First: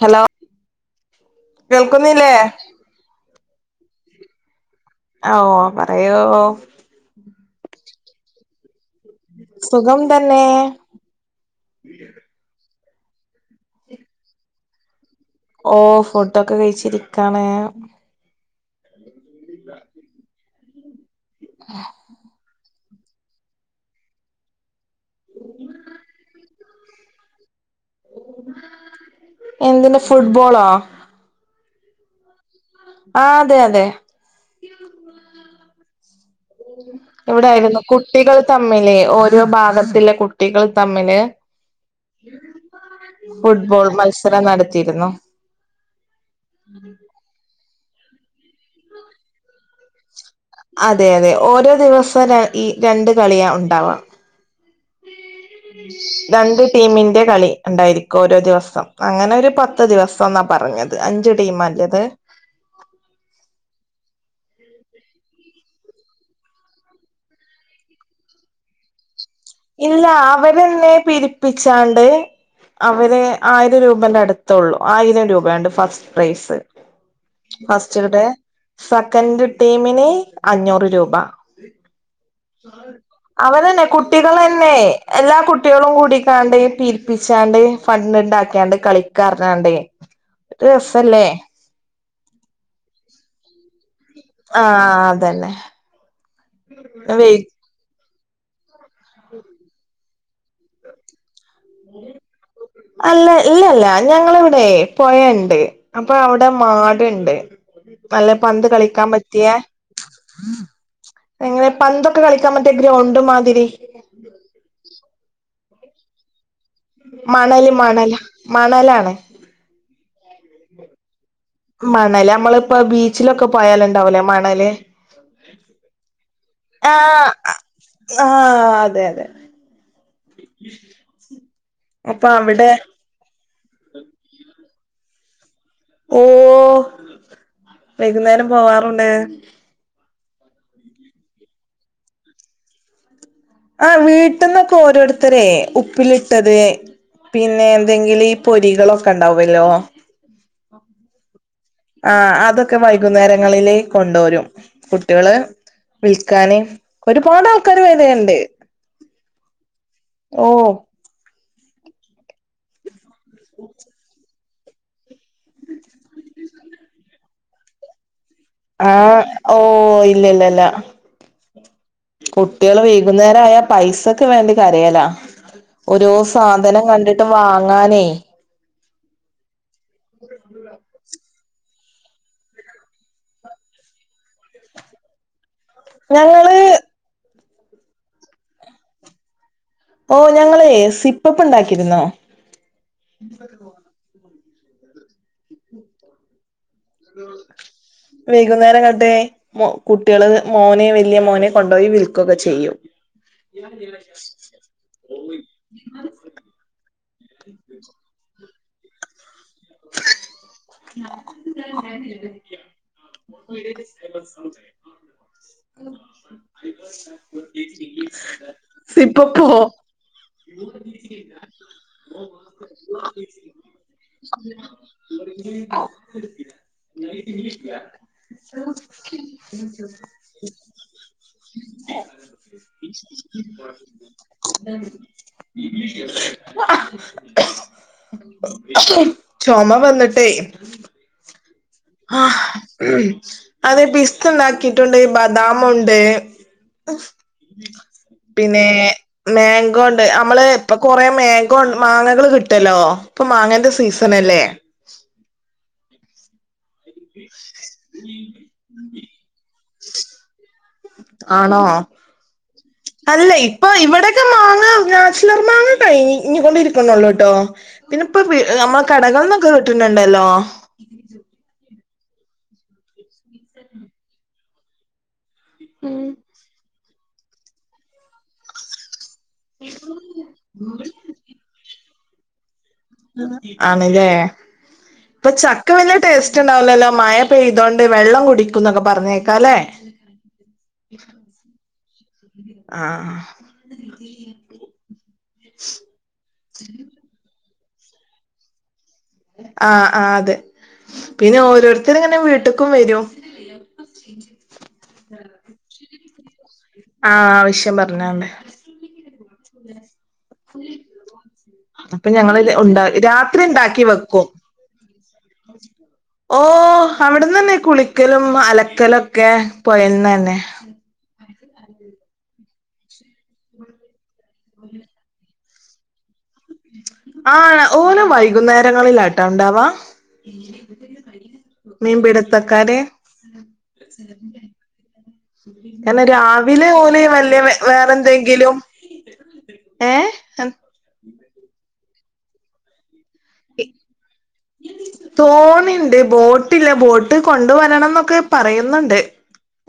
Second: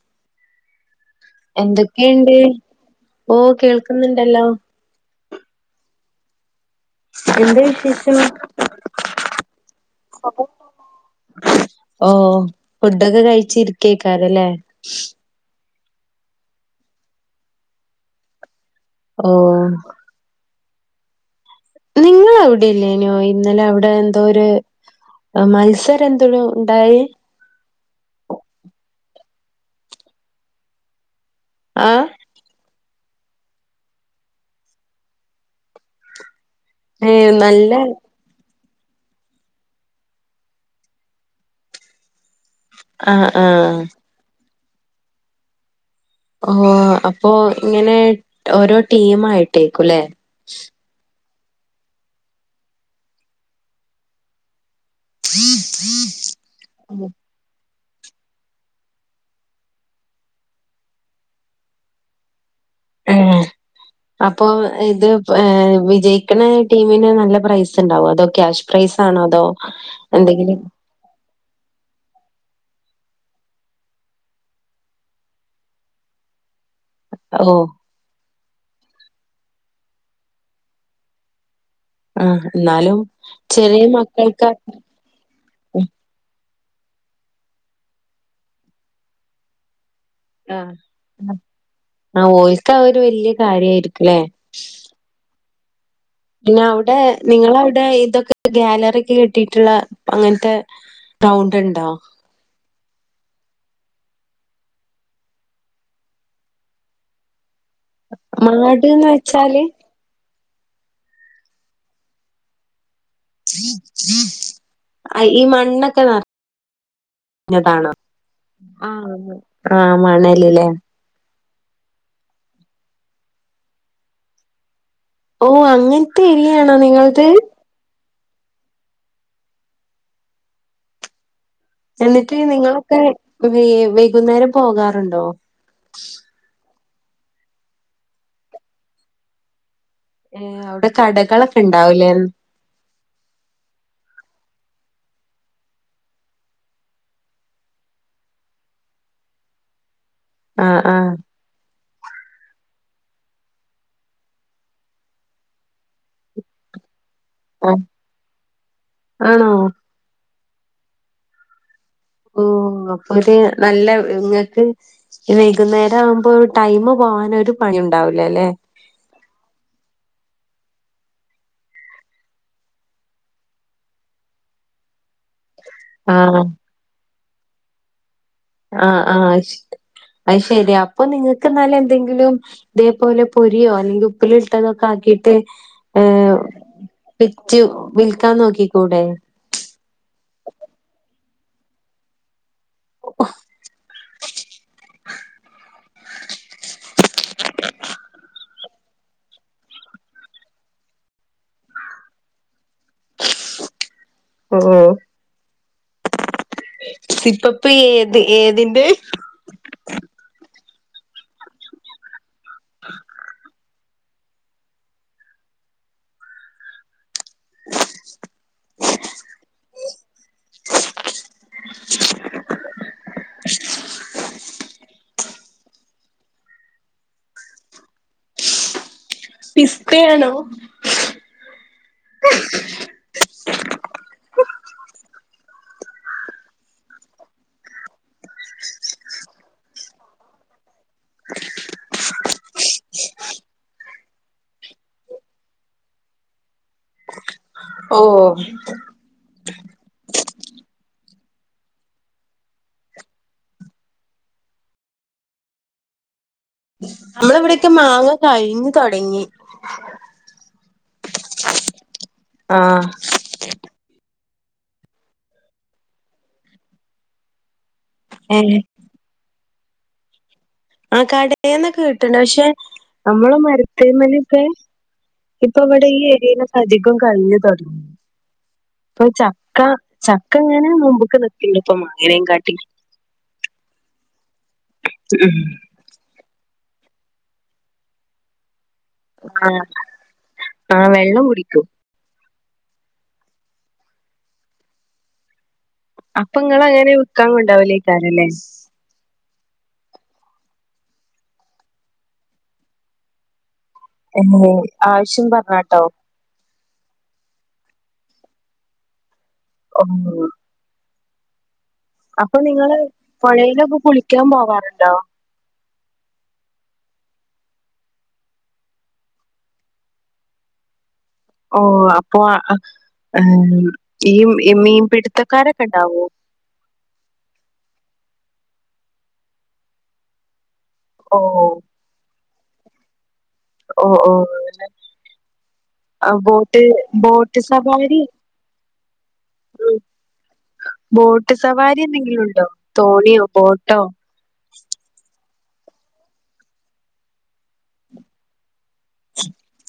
Hello കേൾക്കുന്നില്ലേ എന്തൊക്കെയുണ്ട് ഓ കേൾക്കുന്നുണ്ടല്ലോ അ ഓ പറയോ എന്ത് വിശേഷം? സുഖം തന്നെ ഓ ഫുഡൊക്കെ കഴിച്ചിരിക്കക്കാരല്ലേ ഓ ഫുഡൊക്കെ കഴിച്ചിരിക്കാണ് ഓ നിങ്ങൾ അവിടെല്ലേനോ ഇന്നലെ അവിടെ എന്തോ ഒരു മത്സരം [unintelligible] ഉണ്ടായി എന്തിന്റെ ഫുട്ബോളാ ആഹ ആ അതെ അതെ ഏ നല്ല എവിടായിരുന്നു കു കുട്ടികൾ തമ്മില് ഓരോ ഭാഗത്തിലെ കുട്ടികൾ തമ്മില് ആ ആ ഫുട്ബോൾ മത്സരം നടത്തിയിരുന്നു ഓ അപ്പോ ഇങ്ങനെ ഓരോ ടീം ആയിട്ടേക്കുംല്ലേ അതെ അതെ ഓരോ ദിവസം ഈ രണ്ട് കളിയ ഉണ്ടാവാം രണ്ട് ഉം ടീമിൻ്റെ കളി ഉണ്ടായിരിക്കും ഓരോ ദിവസം അങ്ങനെ ഒരു പത്ത് ദിവസം എന്നാ പറഞ്ഞത് അഞ്ച് ടീംമാറ്റത് ഉം അപ്പോ ഇത് ഏ വിജയിക്കണ ടീമിന് നല്ല പ്രൈസ് ഉണ്ടാവോ അതോ ക്യാഷ് പ്രൈസാണോ ഇല്ല അവരെന്നെ പിരിപ്പിച്ചാണ്ട് അവരെ ആയിരം രൂപന്റെ അടുത്തേ ഉള്ളു ആയിരം രൂപയുണ്ട് ഫസ്റ്റ് പ്രൈസ് ഓ ഫസ്റ്റ് ഡ സെക്കൻഡ് ടീമിന് അഞ്ഞൂറ് രൂപ ആഹ് എന്നാലും ചെറിയ അവരന്നെ മക്കൾക്ക് കുട്ടികളന്നെ എല്ലാ കുട്ടികളും കൂടിക്കാണ്ട പീരിപ്പിച്ചാണ്ട് ഫണ്ട് ഉണ്ടാക്കാണ്ട് കളിക്കറഞ്ഞാണ്ടെ ആ ആ ഓൽക്ക് അത് ഒരു വല്യ കാര്യായിരിക്കുംല്ലേ ആഹ അതന്നെ പിന്നെ അവിടെ വെയ് നിങ്ങളവിടെ ഇതൊക്കെ ഗാലറി കെട്ടിയിട്ടുള്ള അങ്ങനത്തെ ഗ്രൗണ്ട് ഉണ്ടോ അല്ല ഇല്ലല്ല ഞങ്ങള ഇവിടെ പൊയണ്ട് അപ്പൊ അവിടെ മാടുണ്ട് നല്ല പന്ത് മാട്ന്ന് കളിക്കാൻ പറ്റിയ വെച്ചാല് എങ്ങനെ പന്തൊക്കെ കളിക്കാൻ പറ്റിയ ഗ്രൗണ്ട് മാതി ഈ മണ്ണൊക്കെ നറ മണല് താണോ മണല് മണലാണ് ആ മണലില്ലേ മണല് നമ്മളിപ്പോ ബീച്ചിലൊക്കെ പോയാലണ്ടാവല്ലേ മണല് ഓ അങ്ങനത്തെ ഏരിയാണോ നിങ്ങളത് ആഹ ആഹ അതെ അതെ അപ്പൊ എന്നിട്ട് അവിടെ നിങ്ങളൊക്കെ വ വൈകുന്നേരം പോകാറുണ്ടോ ഓ വൈകുന്നേരം പോവാറുണ്ട് ആഅവിടെ കടകളൊക്കെ ഉണ്ടാവൂലേ ആ വീട്ടിന്നൊക്കെ ഓരോരുത്തര ഉപ്പിലിട്ടത് പിന്നെ എന്തെങ്കിലും ഈ പൊരികളൊക്കെ ഉണ്ടാവല്ലോ ആ ആ ആ അതൊക്കെ വൈകുന്നേരങ്ങളില് കൊണ്ടുവരും കുട്ടികള് വിൽക്കാന് ഒരുപാട് ആൾക്കാര് ആഹ് വരണ്ട് ആണോ ഓ ഓ അപ്പൊര് നല്ല ഇങ്ങക്ക് വൈകുന്നേരം ആവുമ്പോ ടൈമ് പോകാൻ ഒരു പണിയും ഉണ്ടാവൂല്ലല്ലേ ആഹ് ഓഹ് ഇല്ലില്ലില്ല കുട്ടികൾ വൈകുന്നേരായാ പൈസക്ക് വേണ്ടി കരയല ഓരോ ആഹ് സാധനം കണ്ടിട്ട് വാങ്ങാനേ ആഹ് ആഹ് അയ്ശ് അയ് ശരി അപ്പൊ നിങ്ങൾക്ക് എന്നാൽ എന്തെങ്കിലും ഇതേപോലെ പൊരിയോ അല്ലെങ്കിൽ ഉപ്പിലിട്ടതൊക്കെ ആക്കിയിട്ട് ഞങ്ങള് വിറ്റു വിൽക്കാൻ നോക്കികൂടെ ഓഹ് ഞങ്ങളെ സിപ്പപ്പ് ഉണ്ടാക്കിരുന്നു വൈകുന്നേരം ന്നട്ടെ കുട്ടികൾ മോനെ വല്യാ മോനെ കൊണ്ടോയി വിൽകൊക്കെ ചെയ്യും ഓഹ് [unintelligible] സിപ്പപ്പ് ഏത് ഏതിന്റെ [unintelligible] [inaudible] സിപ്പപ്പോ [inaudible] [unintelligible] നൈറ്റ് വീട്ടില്ല പിസ്തയാണോ [inaudible] [inaudible] [unintelligible] ചൊമ വന്നിട്ടേ ആഹ് [inaudible] അത് പിസ്ത ഇണ്ടാക്കിയിട്ടുണ്ട് ബദാമുണ്ട് ഓഹ് പിന്നെ മാംഗോ ഇണ്ട് അമ്മള് ഇപ്പൊ കൊറേ മാംഗോ മാങ്ങകൾ കിട്ടോല്ലോ ഇപ്പൊ മാങ്ങന്റെ സീസൺ അല്ലേ നമ്മളെവിടെക്കെ മാങ്ങ കഴിഞ്ഞ് തൊടങ്ങി ആണോ അല്ല ഇപ്പൊ ഇവിടെക്കെ മാങ്ങ നാച്ചുറർ മാങ്ങ കഴിഞ്ഞ് ഇനി [unintelligible] ഇരിപ്പുള്ളു കേട്ടോ പിന്നിപ്പ വീ ഏഹ് നമ്മൾ കടകളക്കെ കിട്ടൺണ്ടല്ലോ ആഹ് കടേന്നൊക്കെ കിട്ടണ്ട് പക്ഷെ നമ്മള് മരത്തേമേലൊക്കെ ഇപ്പ അവിടെ ഈ ഏരിയിലൊക്കെ അധികം കഴിഞ്ഞ് തൊടങ്ങി ഇപ്പൊ ച ക്ക ചക്ക ഇങ്ങനെ മുമ്പൊക്ക നിക്കിണ്ട് ഇപ്പൊ മാങ്ങേനെം കാട്ടി ആണല്ലേ ഇപ്പ ച ക്ക വല്യാ ടേസ്റ്റ് ഉണ്ടാവില്ലല്ലോ മഴ പെയ്തൊണ്ട് വെള്ളം കുടി ക്കുന്നൊക്കെ ആ പറഞ്ഞേക്കാല്ലേ ആ വെള്ളം കുടിക്കും ആഹ് അപ്പൊ ഇങ്ങള് അങ്ങനെ വിക്കാൻ കൊണ്ടോവലകാരം ല്ലെ ആഹ് ആഹ് അതെ പിന്നെ ഓരോരുത്തരിങ്ങനെ വീട്ടക്കും വരും ഉം ആവശ്യം പറഞ്ഞാട്ടോ ആഹ് ആവശ്യം പറഞ്ഞാണ്ട് ഓഹ് അപ്പം ഞങ്ങൾ നിങ്ങള് ഒണ്ടാ രാത്രി പുഴയിലൊക്കെ ഒണ്ടാക്കി വയ്ക്കും കുളിക്കാൻ പോവാറുണ്ടോ ഓഹ് അവിടുന്ന് തന്നെ കുളിക്കലും അലക്കലൊക്കെ പോയന്ന്ന്നെ ഓഹ് അപ്പൊ മ് ഈ മീൻ പിടുത്തക്കാരൊക്കെ ഇണ്ടാവോ ആഹ് ഓല് വൈകുന്നേരങ്ങളിലാട്ടാ ഇണ്ടാവാ ഓഹ് മീൻ പിടുത്തക്കാര് ഓ ഓഹ് ഇങ്ങനെ രാവിലെ ഓലെ ബോട്ട് വല്യ വേറെ സവാരി എന്തെങ്കിലും ഉം, ഏ എ ബോട്ട് സവാരി എന്തെങ്കിലും ഉണ്ടോ തോണിയോ ബോട്ടോ തോണിണ്ട് ബോട്ട്ഇല്ല ബോട്ട് കൊണ്ട് വരണംന്നൊക്കെ പറയുന്നുണ്ട്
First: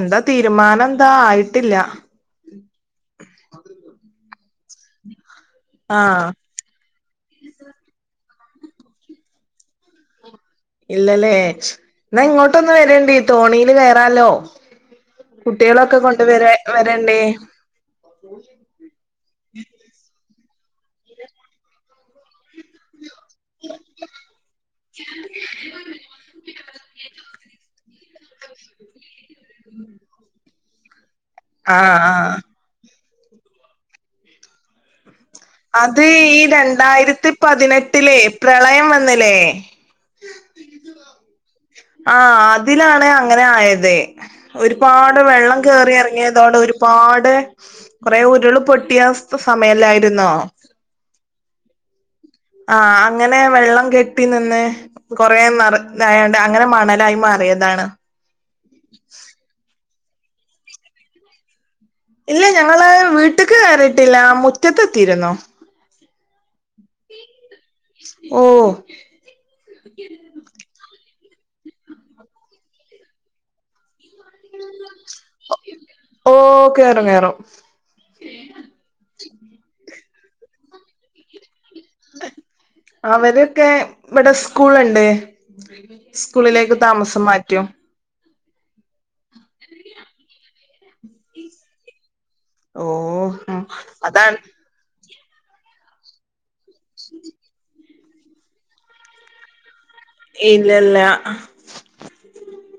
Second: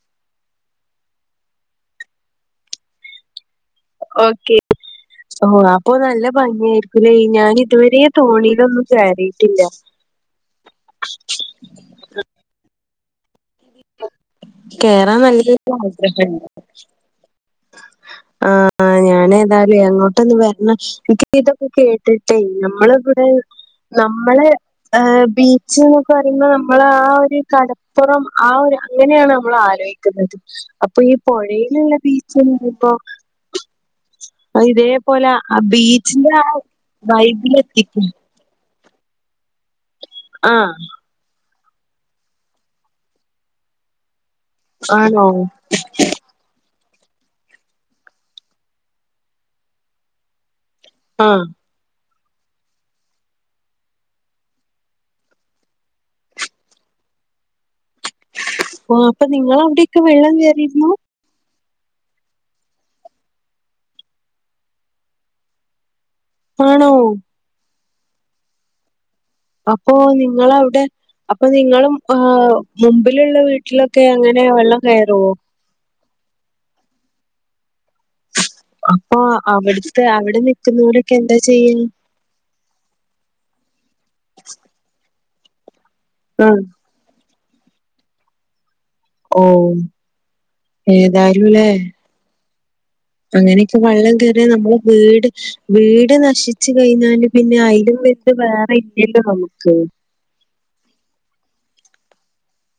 എന്താ തീരുമാനം എന്താ ആയിട്ടില്ല ഓക്കെ ഓ അപ്പൊ നല്ല ആഹ് ഭംഗിയായിരിക്കും ല്ലെ ഞാൻ ഇതുവരെയ തോണിയിലൊന്നും കയറിയിട്ടില്ല ഇല്ലല്ലേ എന്നാ ഇങ്ങോട്ടൊന്ന് വരേണ്ടി തോണില് കയറാലോ കേറാൻ നല്ലൊരു കുട്ടികളൊക്കെ കൊണ്ട് വര ആഗ്രഹമുണ്ട് വരണ്ടീ അ ആ [unintelligible] ഞാൻ ഏതായാലും അങ്ങോട്ടൊന്ന് വരണ എനിക്ക് ഇതൊക്കെ കേട്ടിട്ടേ ഞമ്മള നമ്മള് ബീച്ച് എന്നൊക്കെ പറയുമ്പോ നമ്മള ആ ഒരു കട പ്പുറം ആ ഒരു അങ്ങനെയാണ് നമ്മൾ ആലോചിക്കുന്നത് അപ്പൊ ഈ പുഴയിലുള്ള ആഹ് ആഹ് ബീച്ച്ന്ന് ഇപ്പോ അഅ് ഇതേ പോലെ അത് ഈ രണ്ടായിരത്തി പതിനെട്ടിലെ പ്രളയം വന്ന്ല്ലേ ആഹ് ആഹ് അതിലാണ് അങ്ങനെ ആയത് ഒരുപാട് ആണോ വെള്ളം കയറി ഇറങ്ങിയതോണ്ട് ഒരുപാട് കുറേ വീട് കള് പൊട്ടിയ സമയല്ലായിരുന്നോ ആഹ് ആഹ് അങ്ങനെ വെള്ളം കെട്ടി നിന്ന് കൊറെ മറി തയാ ണ്ട് അങ്ങനെ മണലായി മാറിയതാണ് ഓ അപ്പൊ നിങ്ങ അവിടെയൊക്കെ വെള്ളം കയറിയിരുന്നു ഇല്ല ഞങ്ങള് വീട്ടക്ക് കയറിയിട്ടില്ല മുറ്റത്തെത്തിയിരുന്നു ആണോ ഓഹ് അപ്പൊ നിങ്ങളവിടെ അപ്പൊ നിങ്ങളും മുമ്പിലുള്ള വീ ട്ടിലൊക്കെ അങ്ങനെ വെള്ളം കയറുവോ ഓഹ് കേറും കേറും അപ്പൊ അവിടുത്തെ അവിടെ നിക്കുന്നവരൊക്കെ എന്താ ചെയ്യും അവരൊക്കെ ഇവിടെ സ്കൂൾണ്ട് ആഹ് സ്കൂളിലേക്ക് താമസം മാറ്റും ഓഹ് ഏതായാലുംല്ലേ ഓഹ് അങ്ങനെയൊക്കെ വള്ളം കയറിയ നമ്മള് വീട് വീട് നശിച്ചു കഴിഞ്ഞാല് പിന്നെ അയിലും വലുത് വേറെ ഇല്ലല്ലോ നമുക്ക് ഇല്ലല്ല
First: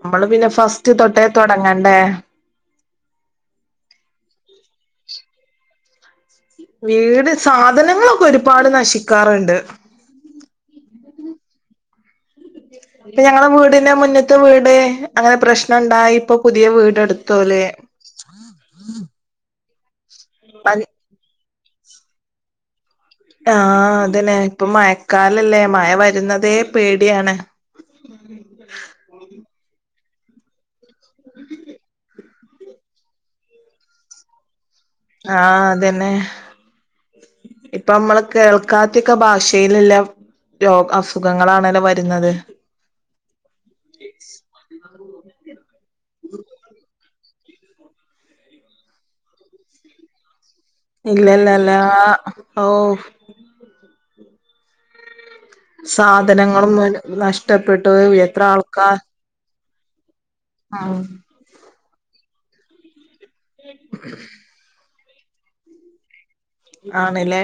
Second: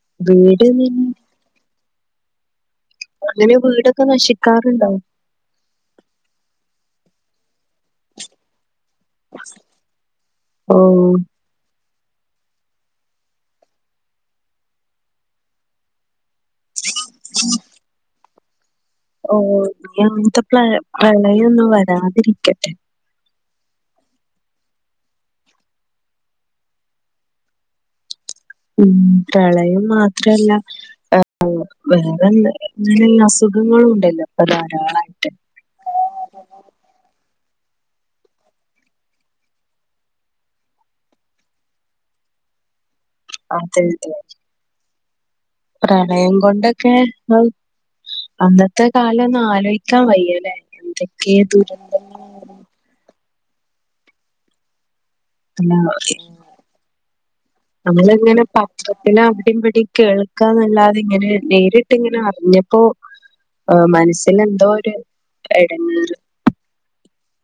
നമ്മള് പിന്നെ വീട് നി- ഫസ്റ്റ് തൊട്ടേ തുടങ്ങണ്ടേ അങ്ങനെ വീടൊക്കെ നശിക്കാറുണ്ടാ വീട് സാധനങ്ങളൊക്കെ ഒരുപാട് നശിക്കാറുണ്ട് ഓഹ് ഇപ്പൊ ഞങ്ങള വീടിന്റെ മുന്നത്ത് വീട് അങ്ങനെ പ്രശ്നുണ്ടായി ഇപ്പൊ പുതിയ വീടെടുത്തോല് ഓ എന്ത് പ്രളയൊന്നും വരാതിരിക്കട്ടെ ആഹ് അതന്നെ ഇപ്പൊ മഴക്കാലല്ലേ മഴ വരുന്നതേ പേടിയാണ് ഉം പ്രളയം മാത്രല്ല ആ വേറെ ഇങ്ങന അസുഖങ്ങളും ഉണ്ടല്ലോ ഇപ്പൊ ധാരാളമായിട്ട ആഹ് അതെന്നെ ഇപ്പ അമ്മള് കേൾക്കാത്തിയൊക്കെ ഭാഷയില്ല്ല രോ അസുഖങ്ങളാണലൊ വര്ന്നത്. അതെൻന്താ. [unintelligible] പ്രണയം കൊണ്ടൊക്കെ. അഹ് അന്നത്തെ കാലോന്ന് ആലോയിക്കാൻ വയ്യലെ. ഇല്ലല്ലല്ലാ ഔ സാധനങ്ങളും നഷ്ടപ്പെട്ടു നമ്മള് ഇങ്ങനെ എത്ര ആൾക്കാർ പത്രത്തില് അവിടിം ഇവടിം. കേൾക്കാന്നല്ലാതെ ഉം ഇങ്ങനെ നേരിട്ട് ഇങ്ങനെ അർഞ്ഞപ്പോ. ആഹ് മൻസ്സിന് എന്തോ ഒരു എടങ്ങേറ് ആണ്ലേ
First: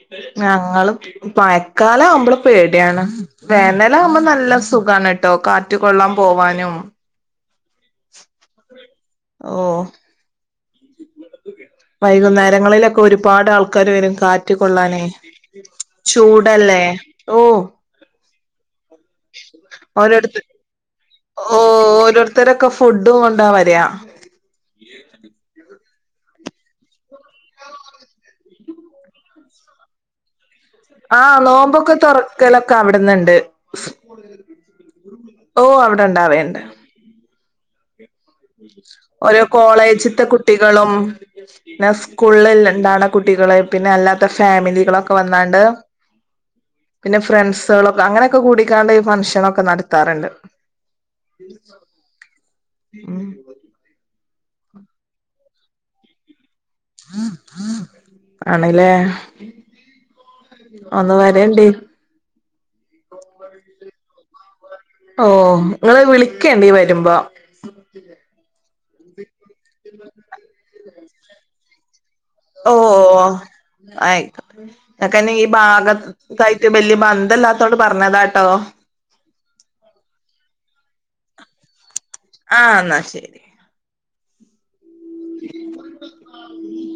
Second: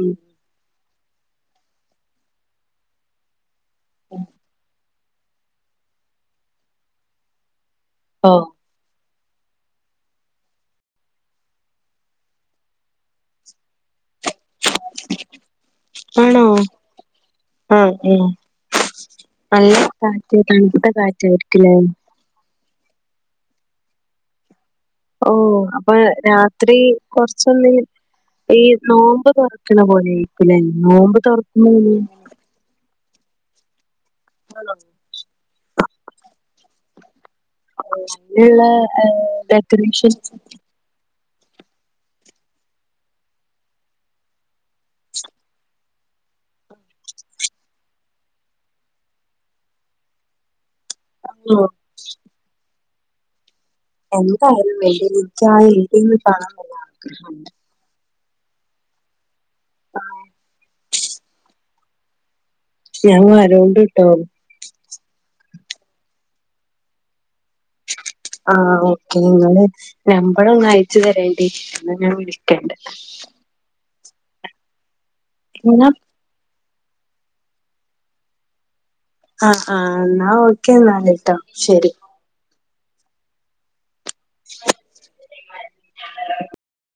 ഉം. ഞങ്ങളും പയക്കാലാവുമ്പള് പേടിയാണ്. വേനലാവുമ്പം നല്ല സുഖാണ്. ട്ടോ കാറ്റ് കൊള്ളാം പോവാനും. ഓഹ് ഓഹ് വൈകുന്നേരങ്ങളിലൊക്കെ ഒരുപാട് ആൾക്കാര് വെരും കാ റ്റ് കൊള്ളാനേ ആണോ ചൂടല്ലേ ഓഹ് ആ ആ നല്ല കാറ്റ് ഓരോരുത്ത തണുത്ത കാറ്റായിരിക്കുലെ. ഇത്തരൊക്കെ ഫുഡും കൊണ്ടാ വരാ. ഓഹ് അപ്പ രാത്രി കൊർച്ചൊന്ന് ഈ നോമ്പ് തൊർക്ക്ണ പോലായിരിക്കുലെ. നോമ്പ് തുറക്ക്ണേല്. ക്കലൊക്കെ അവിട്ന്ന്ണ്ട്. ഹലോ ഓഹ് അവ്ടെ ഇണ്ടാവേണ്ട്. ആ [unintelligible] ഓരോ കോളേജ്ത്തെ കു ട്ടികളും പിന്നെ സ്കൂള്ണ്ടാവ്ണ കുട്ടികള് പിന്നെ അല്ലാത്ത ഫാമിലികളൊ ക്കെ വന്നാണ്ട് പിന്നെ ഫ്രണ്ട്സേളൊക്കെ അങ്ങനൊക്കെ കൂടിക്കാണ്ട് ഈ ഫംഗ്ഷനൊക്കെ നടത്താറ്ണ്ട്. ഓ ഉം എന്തായാലും വേണ്ടില. ഇൻക്കാ ഇടിന്ന് കാണാം വയ്യാ നല്ല ആണ്ലേ. ഒന്ന് വരെണ്ടി. ഞാം വരോണ്ട്ട്ടോ. ഓഹ് ഇങ്ങള് വിളിക്കെണ്ടി വരുമ്പൊ. ആഹ് ഓക്കെ. ഇങ്ങള് നമ്പറൊന്ന് അയച്ചു തരേണ്ടി. ഇന്നാ ഞാൻ വിളി ഓഹ്. ആയിക്കാ ഇങ്ങക്കന്നെ ഈ ബാഗ എന്നാ ത്ത്ക്കായിട്ട് ബല്ല്യ ബന്തല്ലാത്തോട് പറഞ്ഞതാട്ടൊ. ആഹ് ആഹ്. ഇന്നാ ഓക്കെ ഇന്നല്ട്ടൊ ശെരി. ആഹ് ഇന്നാ ശെരി. ആ [inaudible]